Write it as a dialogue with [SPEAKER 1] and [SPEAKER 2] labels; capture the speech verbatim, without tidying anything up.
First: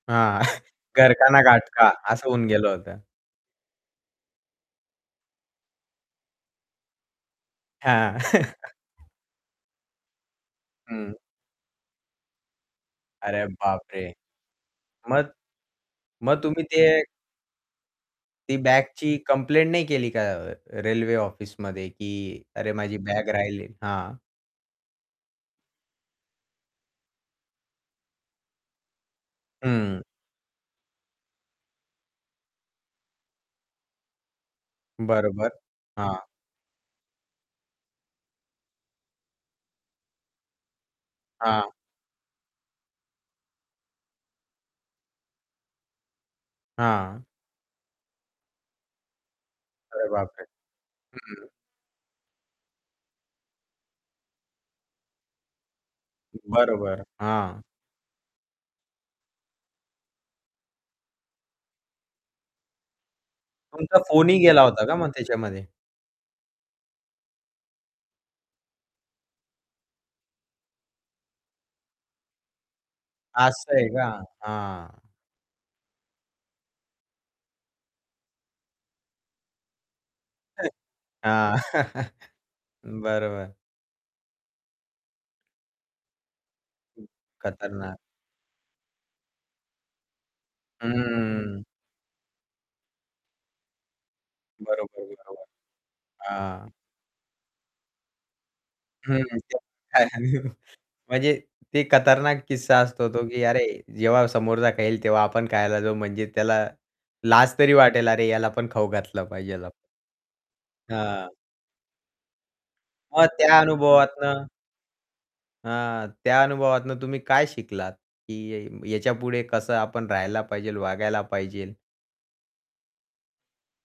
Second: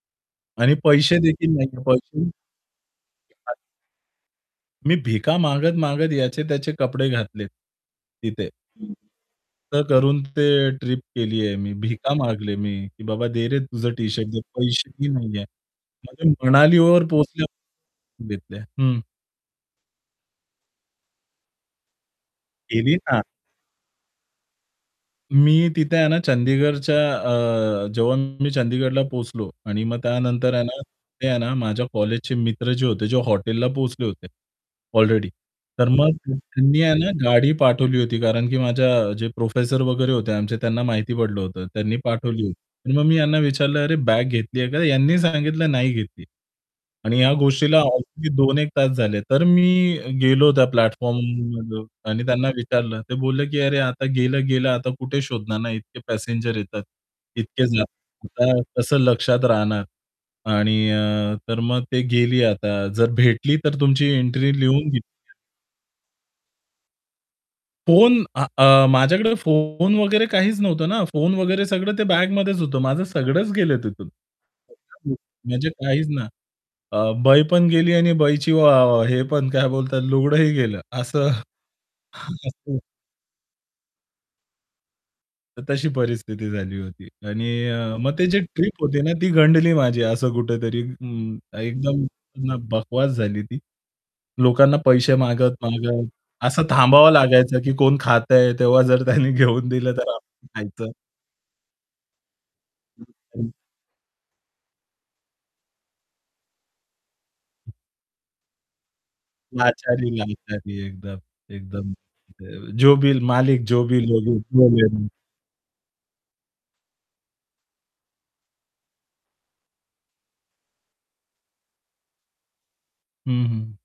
[SPEAKER 1] हां,
[SPEAKER 2] आणि
[SPEAKER 1] "घर
[SPEAKER 2] पैसे
[SPEAKER 1] का ना
[SPEAKER 2] देखील
[SPEAKER 1] घाट
[SPEAKER 2] निघले
[SPEAKER 1] का."
[SPEAKER 2] पाहिजे.
[SPEAKER 1] असं होऊन गेलं होतं.
[SPEAKER 2] [unintelligible] मी भिका मागत, मागत याचे त्याचे कपडे घातले,
[SPEAKER 1] हां.
[SPEAKER 2] तिथे. हं. असं करून ते ट्रिप
[SPEAKER 1] हं.
[SPEAKER 2] केलीये मी. भिका मागले मी, "बाबा
[SPEAKER 1] अरे
[SPEAKER 2] दे रे तुझं
[SPEAKER 1] बापरे!
[SPEAKER 2] टी-शर्ट दे, पैसेही
[SPEAKER 1] मग,
[SPEAKER 2] नाहीये. [unintelligible]
[SPEAKER 1] मग तुम्ही ते
[SPEAKER 2] मनालीवर पोहोचल्यावर
[SPEAKER 1] हां, ती
[SPEAKER 2] देते." हं.
[SPEAKER 1] बॅगची कंप्लेंट नाही केली का? अ, रेल्वे ऑफिसमध्ये, की "अरे,
[SPEAKER 2] केली
[SPEAKER 1] माझी
[SPEAKER 2] ना.
[SPEAKER 1] बॅग राहिली." हां.
[SPEAKER 2] मी तिथे आहे ना चंदीगडच्या अ, जेव्हा मी चंदीगडला पोहोचलो आणि मग
[SPEAKER 1] हं.
[SPEAKER 2] त्यानंतर आहे ना, आहे ना माझ्या कॉलेजचे मित्र जे होते जे हॉटेलला पोहोचले होते अलरेडी.
[SPEAKER 1] बरोबर,
[SPEAKER 2] तर मग
[SPEAKER 1] हां.
[SPEAKER 2] [unintelligible] त्यांनी आहे ना गाडी पाठवली होती, कारण की माझ्या जे प्रोफेसर वगैरे होते आमचे, त्यांना माहिती पडलं होतं,
[SPEAKER 1] हां.
[SPEAKER 2] त्यांनी पाठवली होती. आणि मग मी यांना विचारलं, "अरे, बॅग घेतली आहे का?" यांनी सांगितलं, "नाही घेतली." आणि
[SPEAKER 1] हां.
[SPEAKER 2] या गोष्टीला ऑलरेडी दोन एक तास झाले. तर मी
[SPEAKER 1] अरे, बापरे!
[SPEAKER 2] गेलो त्या प्लॅटफॉर्म
[SPEAKER 1] हं.
[SPEAKER 2] [unintelligible] आणि त्यांना विचारलं ते बोलले, की "अरे, आता गेलं, गेलं आता कुठे शोधणार ना? इतके पॅसेंजर येतात,
[SPEAKER 1] बरोबर, हां.
[SPEAKER 2] इतके जातात. कसं लक्षात राहणार? आणि अ, तर मग ते गेली आता जर भेटली तर
[SPEAKER 1] तुमचा
[SPEAKER 2] तुमची
[SPEAKER 1] फोनही
[SPEAKER 2] एंट्री
[SPEAKER 1] गेला होता
[SPEAKER 2] लिहून
[SPEAKER 1] का
[SPEAKER 2] घे"
[SPEAKER 1] मग त्याच्यामध्ये?
[SPEAKER 2] फोन आ अ, माझ्याकडे फोन वगैरे काहीच नव्हतं ना, फोन वगैरे सगळं ते बॅगमध्येच होतं. माझं सगळंच
[SPEAKER 1] असं
[SPEAKER 2] गेलं
[SPEAKER 1] आहे का?
[SPEAKER 2] तिथून.
[SPEAKER 1] हां.
[SPEAKER 2] [unintelligible] म्हणजे काहीच ना, अ, बाई पण गेली आणि बाईची व हे पण काय बोलतात लुगडंही
[SPEAKER 1] [unintelligible]
[SPEAKER 2] गेलं असं.
[SPEAKER 1] हां.
[SPEAKER 2] [unintelligible]
[SPEAKER 1] बरं, बरं.
[SPEAKER 2] तर तशी परिस्थिती झाली होती. आणि अ,
[SPEAKER 1] खतरनाक.
[SPEAKER 2] मग ते जे ट्रिप होती ना ती गंडली माझी असं कुठेतरी
[SPEAKER 1] हं, हं.
[SPEAKER 2] एकदम बकवास झाली ती. लोकांना
[SPEAKER 1] बरोबर,
[SPEAKER 2] पैसे
[SPEAKER 1] बरोबर.
[SPEAKER 2] मागत, मागत असं
[SPEAKER 1] हां.
[SPEAKER 2] थांबावं लागायचं, की कोण खातंय तेव्हा जर
[SPEAKER 1] हं.
[SPEAKER 2] त्यांनी
[SPEAKER 1] [unintelligible]
[SPEAKER 2] घेऊन दिलं तर आपण खायचं.
[SPEAKER 1] म्हणजे ते खतरनाक किस्सा असतो तो की, "अरे, जेव्हा समोरचा खाईल तेव्हा आपण खायला जाऊ." म्हणजे त्याला लाज तरी वाटेल, "अरे, याला पण खाऊ घातलं पाहिजे." [unintelligible]
[SPEAKER 2] लाचारी, लाचारी. एकदम
[SPEAKER 1] हां.
[SPEAKER 2] एकदम. जो
[SPEAKER 1] मग त्या
[SPEAKER 2] मालिक जो भी
[SPEAKER 1] अनुभवातनं
[SPEAKER 2] [unintelligible]
[SPEAKER 1] अ, त्या अनुभवातून तुम्ही काय शिकलात? की याच्यापुढे कसं आपण राहायला पाहिजेल, वागायला पाहिजेल?
[SPEAKER 2] हं, हं.